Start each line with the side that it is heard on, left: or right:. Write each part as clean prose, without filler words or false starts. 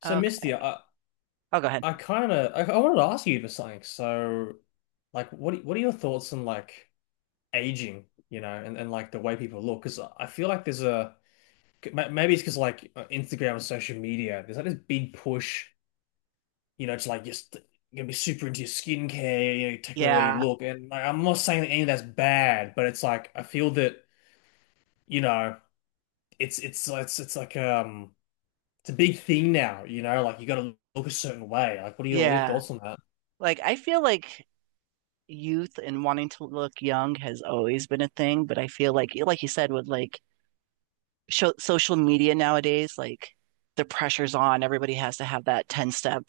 left: So
right: Okay.
left: Misty,
right: I'll go ahead.
left: I kind of I wanted to ask you for something. Like, what are your thoughts on like aging, you know, and, like the way people look? Because I feel like there's a maybe it's because like Instagram and social media, there's like this big push, you know, to like just you're gonna be super into your skincare, you know, you take away the way you
right: Yeah.
left: look. And like, I'm not saying that any of that's bad, but it's like I feel that you know it's like it's a big thing now, you know, like you got to look a certain way. Like, what are your
right: Yeah.
left: thoughts on that?
right: Like I feel like youth and wanting to look young has always been a thing, but I feel like you said with like sho social media nowadays, like the pressure's on. Everybody has to have that 10 step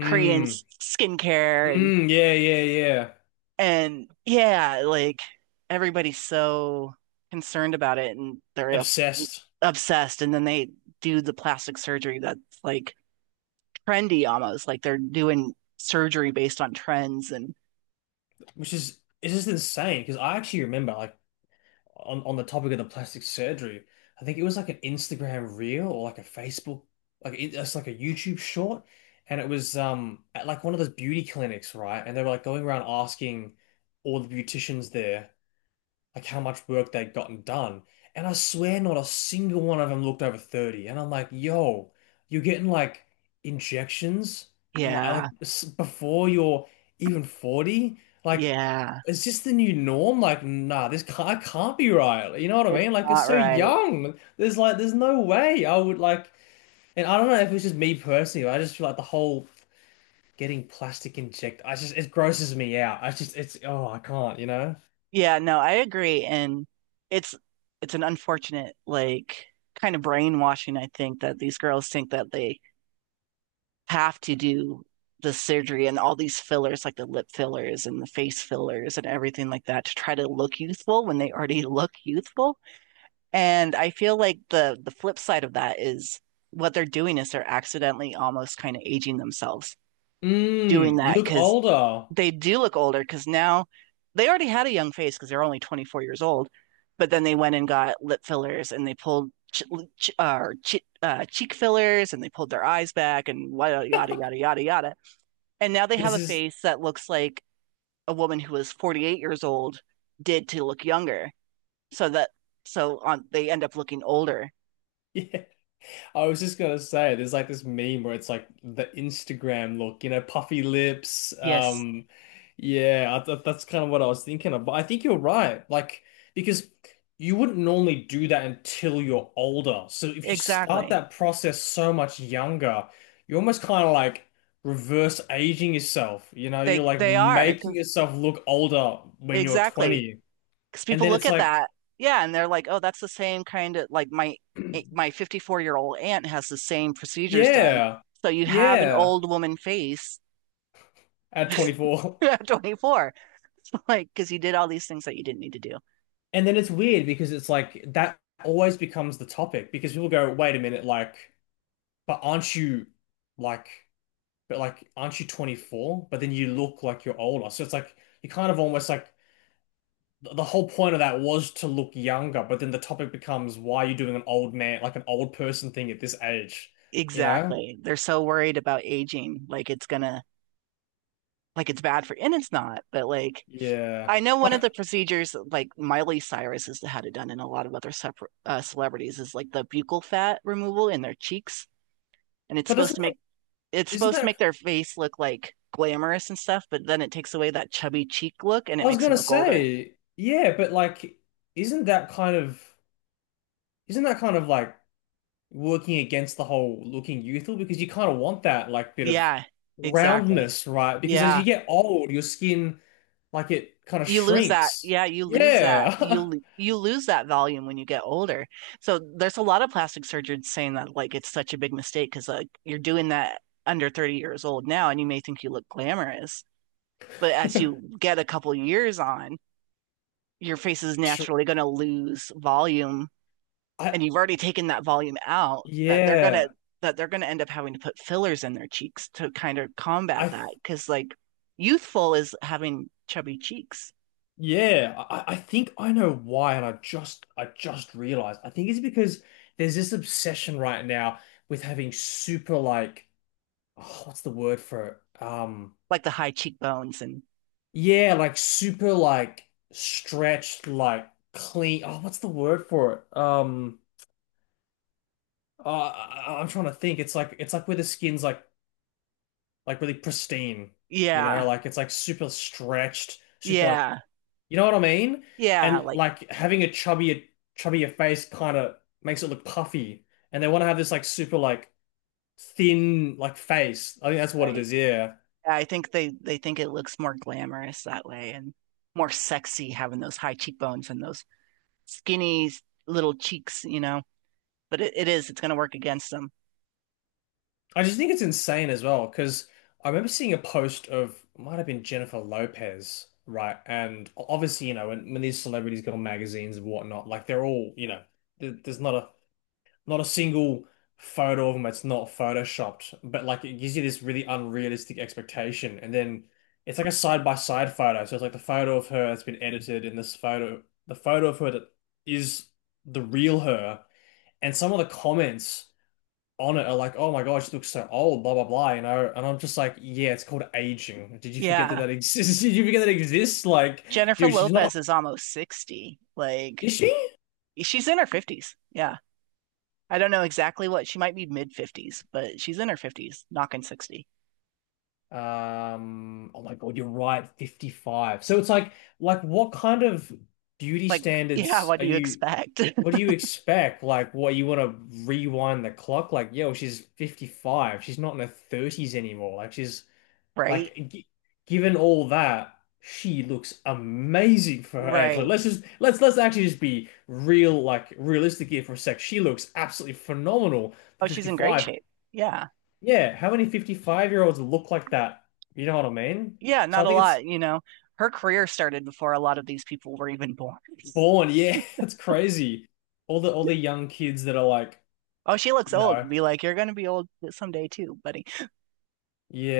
right: Korean skincare and
left: Mm, yeah, yeah, yeah.
right: and yeah, like everybody's so concerned about it and they're
left: Obsessed,
right: obsessed and then they do the plastic surgery that's like trendy almost, like they're doing surgery based on trends and
left: which is it's just insane because I actually remember like on the topic of the plastic surgery, I think it was like an Instagram reel or like a Facebook, like it's like a YouTube short, and it was at like one of those beauty clinics, right? And they were like going around asking all the beauticians there, like how much work they'd gotten done. And I swear not a single one of them looked over 30. And I'm like, yo, you're getting like injections like,
right: yeah,
left: before you're even 40? Like,
right: yeah.
left: is this the new norm? Like, nah, this can't be right. You know what I
right: It's
left: mean? Like, you're
right: not
left: so
right: right.
left: young. There's like, there's no way I would like, and I don't know if it's just me personally, but I just feel like the whole getting plastic inject, I just, it grosses me out. I just, it's, oh, I can't, you know?
right: Yeah, no, I agree. And it's it's an unfortunate, like kind of brainwashing, I think, that these girls think that they have to do the surgery and all these fillers, like the lip fillers and the face fillers and everything like that to try to look youthful when they already look youthful. And I feel like the flip side of that is what they're doing is they're accidentally almost kind of aging themselves doing
left: Mm, you
right: that
left: look
right: because
left: older.
right: they do look older because now they already had a young face because they're only 24 years old, but then they went and got lip fillers and they pulled cheek fillers and they pulled their eyes back and yada, yada, yada, yada, yada. And now they have
left: This
right: a
left: is,
right: face that looks like a woman who was 48 years old did to look younger. So that, so on, they end up looking older.
left: yeah, I was just gonna say, there's like this meme where it's like the Instagram look, you know, puffy lips.
right: Yes,
left: Yeah, I th that's kind of what I was thinking of. But I think you're right. Like, because you wouldn't normally do that until you're older. So if you start
right: exactly.
left: that process so much younger, you're almost kind of like reverse aging yourself. You know, you're
right: They
left: like
right: they are,
left: making yourself look older when you're
right: exactly,
left: 20.
right: because
left: And
right: people
left: then
right: look
left: it's
right: at
left: like,
right: that, yeah, and they're like, oh, that's the same kind of like my my 54-year-old aunt has the same procedures done.
left: yeah.
right: So you have an
left: Yeah.
right: old woman face
left: At 24.
right: at 24, like because you did all these things that you didn't need to do.
left: And then it's weird because it's like that always becomes the topic because people go, wait a minute, like, but aren't you like, but like, aren't you 24? But then you look like you're older. So it's like, you kind of almost like the whole point of that was to look younger, but then the topic becomes why are you doing an old man, like an old person thing at this age, you know?
right: Exactly. They're so worried about aging, like it's gonna, like it's bad for, and it's not, but like
left: Yeah.
right: I know one of
left: Like,
right: the procedures, like Miley Cyrus has had it done, and a lot of other celebrities is like the buccal fat removal in their cheeks, and
left: but doesn't that,
right: it's
left: isn't
right: supposed to
left: that
right: make their face look like glamorous and stuff, but then it takes away that chubby cheek look and
left: I
right: it
left: was
right: makes them
left: gonna
right: look older.
left: say, yeah, but like, isn't that kind of like working against the whole looking youthful? Because you kind of want that like bit of
right: Yeah, exactly.
left: roundness, right? Because as
right: Yeah.
left: you get old, your skin like it kind of
right: You lose that,
left: shrinks.
right: yeah,
left: Yeah,
right: you lose that volume when you get older, so there's a lot of plastic surgeons saying that like it's such a big mistake because like you're doing that under 30 years old now and you may think you look glamorous, but as you get a couple years on, your face is
left: Shr-
right: naturally going to lose volume
left: I
right: and you've already taken that volume out that they're going to
left: yeah,
right: that they're going to end up having to put fillers in their cheeks to kind of
left: I
right: combat
left: th
right: that because like youthful is having chubby cheeks,
left: yeah, I think I know why, and I just realized. I think it's because there's this obsession right now with having super like oh, what's the word for it?
right: like the high cheekbones, and
left: Yeah, like super like stretched, like clean. Oh, what's the word for it? I'm trying to think. It's like where the skin's like really pristine, you
right: yeah.
left: know, like it's like super stretched, super like
right: Yeah.
left: you know what I mean?
right: Yeah,
left: And
right: like,
left: like having a chubbier face kind of makes it look puffy. And they want to have this like super like thin like face. I think that's what it
right: right.
left: is. Yeah.
right: I think they think it looks more glamorous that way and more sexy having those high cheekbones and those skinny little cheeks, you know. But it's gonna work against them.
left: I just think it's insane as well because I remember seeing a post of might have been Jennifer Lopez, right? And obviously, you know, when these celebrities go on magazines and whatnot, like they're all, you know, there's not a single photo of them that's not photoshopped, but like it gives you this really unrealistic expectation, and then it's like a side by side photo. So it's like the photo of her that's been edited, and this photo, the photo of her that is the real her, and some of the comments on it are like, oh my God, she looks so old, blah blah blah, you know. And I'm just like, yeah, it's called aging. Did you forget that
right: Yeah.
left: that exists? Did you forget that it exists? Like,
right: Jennifer
left: dude, she's not,
right: Lopez is almost 60. Like,
left: is she?
right: she's in her 50s. Yeah. I don't know exactly, what she might be, mid 50s, but she's in her 50s, knocking 60.
left: Oh my God, you're right, 55. So it's like what kind of beauty
right: Like, yeah,
left: standards
right: what
left: are
right: do you
left: you?
right: expect?
left: What do you expect? Like, what you want to rewind the clock? Like, yo, she's 55. She's not in her 30s anymore. Like, she's
right: Right?
left: like, g given all that, she looks amazing for her age. Like,
right: Right.
left: let's actually just be real, like realistic here for a sec. She looks absolutely phenomenal for
right: Oh, she's in great
left: 55.
right: shape. Yeah.
left: Yeah, how many 55-year-olds look like that? You know what I mean?
right: Yeah,
left: So
right: not
left: I
right: a
left: think it's
right: lot, you know. Her career started before a lot of these people were even born.
left: born. Yeah, it's crazy. All the young kids that are like,
right: Oh, she looks
left: you
right: old.
left: know,
right: Be like, you're gonna be old someday too, buddy.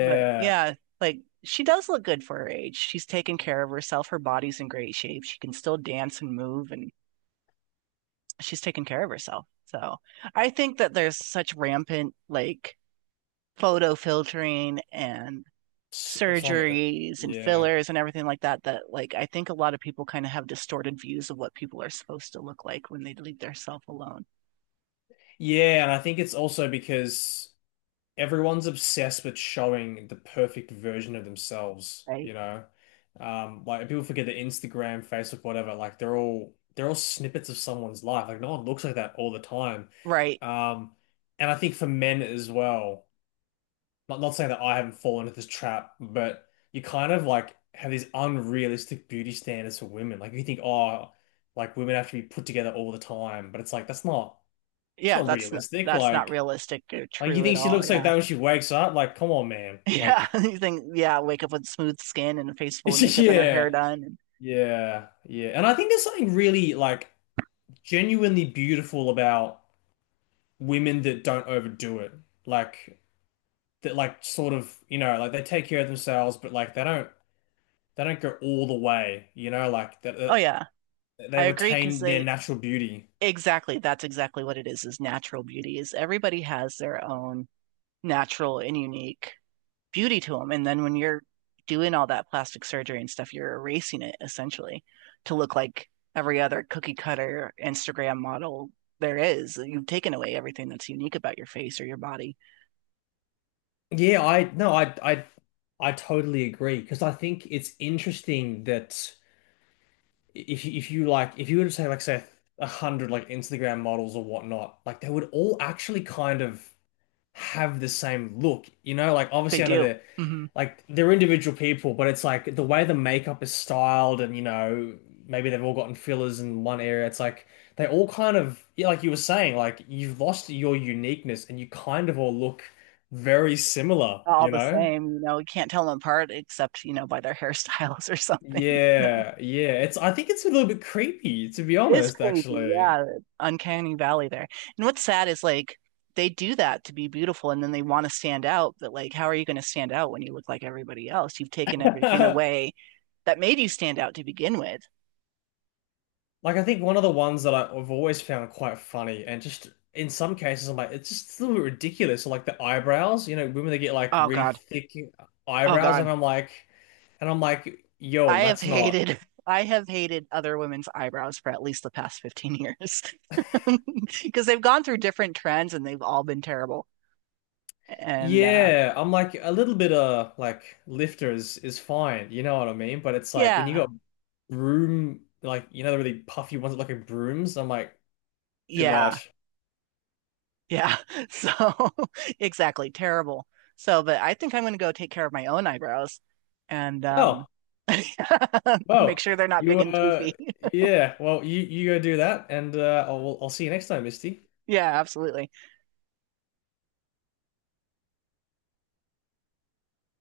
right: But yeah, like she does look good for her age. She's taken care of herself. Her body's in great shape. She can still dance and move, and she's taken care of herself. So I think that there's such rampant like photo filtering and
left: it's on.
right: surgeries and
left: Yeah.
right: fillers and everything like that, that like I think a lot of people kind of have distorted views of what people are supposed to look like when they leave their self alone.
left: Yeah, and I think it's also because everyone's obsessed with showing the perfect version of themselves,
right: Right?
left: you know? Like people forget that Instagram, Facebook, whatever, like they're all snippets of someone's life. Like no one looks like that all the time.
right: Right.
left: Um, and I think for men as well, not saying that I haven't fallen into this trap, but you kind of like have these unrealistic beauty standards for women. Like you think, oh, like women have to be put together all the time, but it's like that's not it's
right: Yeah,
left: not
right: that's not,
left: realistic.
right: that's not
left: Like.
right: realistic or
left: Like you
right: true at
left: think she
right: all.
left: looks like
right: Yeah.
left: that when she wakes up? Like, come on, man.
right: Yeah.
left: Like,
right: You think, yeah, wake up with smooth skin and a face full of makeup and her hair
left: yeah,
right: done. And,
left: yeah. And I think there's something really like genuinely beautiful about women that don't overdo it. Like that, like sort of, you know, like they take care of themselves, but like they don't go all the way. You know, like
right: oh yeah,
left: that they
right: I agree because
left: retain their
right: they
left: natural beauty.
right: exactly, that's exactly what it is natural beauty is everybody has their own natural and unique beauty to them. And then when you're doing all that plastic surgery and stuff, you're erasing it essentially to look like every other cookie cutter Instagram model there is. You've taken away everything that's unique about your face or your body.
left: Yeah, I no, I totally agree because I think it's interesting that, if you like if you were to say like say 100 like Instagram models or whatnot, like they would all actually kind of have the same look, you know? Like
right: They
left: obviously I know
right: do.
left: they're
right: hmm
left: like they're individual people, but it's like the way the makeup is styled and you know maybe they've all gotten fillers in one area. It's like they all kind of yeah, like you were saying, like you've lost your uniqueness and you kind of all look very similar,
right: all
left: you
right: the
left: know?
right: same, you know, you can't tell them apart except, you know, by their hairstyles or something, you know.
left: Yeah, yeah. It's I think it's a little bit creepy, to be
right: It is
left: honest,
right: creepy,
left: actually.
right: yeah. Uncanny Valley there. And what's sad is like they do that to be beautiful and then they want to stand out, but like how are you going to stand out when you look like everybody else? You've taken everything away that made you stand out to begin with.
left: Like I think one of the ones that I've always found quite funny, and just in some cases, I'm like, it's just a little bit ridiculous. Like the eyebrows, you know, women that get like
right: Oh
left: really
right: God.
left: thick
right: Oh
left: eyebrows, and
right: God.
left: I'm like,
right: I
left: yo,
right: have
left: that's not.
right: hated I have hated other women's eyebrows for at least the past 15 years because they've gone through different trends and they've all been terrible. And uh,
left: Yeah, I'm like a little bit of like lifters is fine, you know what I mean? But it's like when you
right: Yeah.
left: got broom, like you know the really puffy ones that look like brooms. I'm like too
right: Yeah.
left: much.
right: Yeah. So, exactly. Terrible. So, but I think I'm going to go take care of my own eyebrows and
left: Oh,
right: make
left: well,
right: sure they're not
left: you
right: big and poofy.
left: yeah. Well, you go do that, and I'll see you next time, Misty.
right: Yeah, absolutely.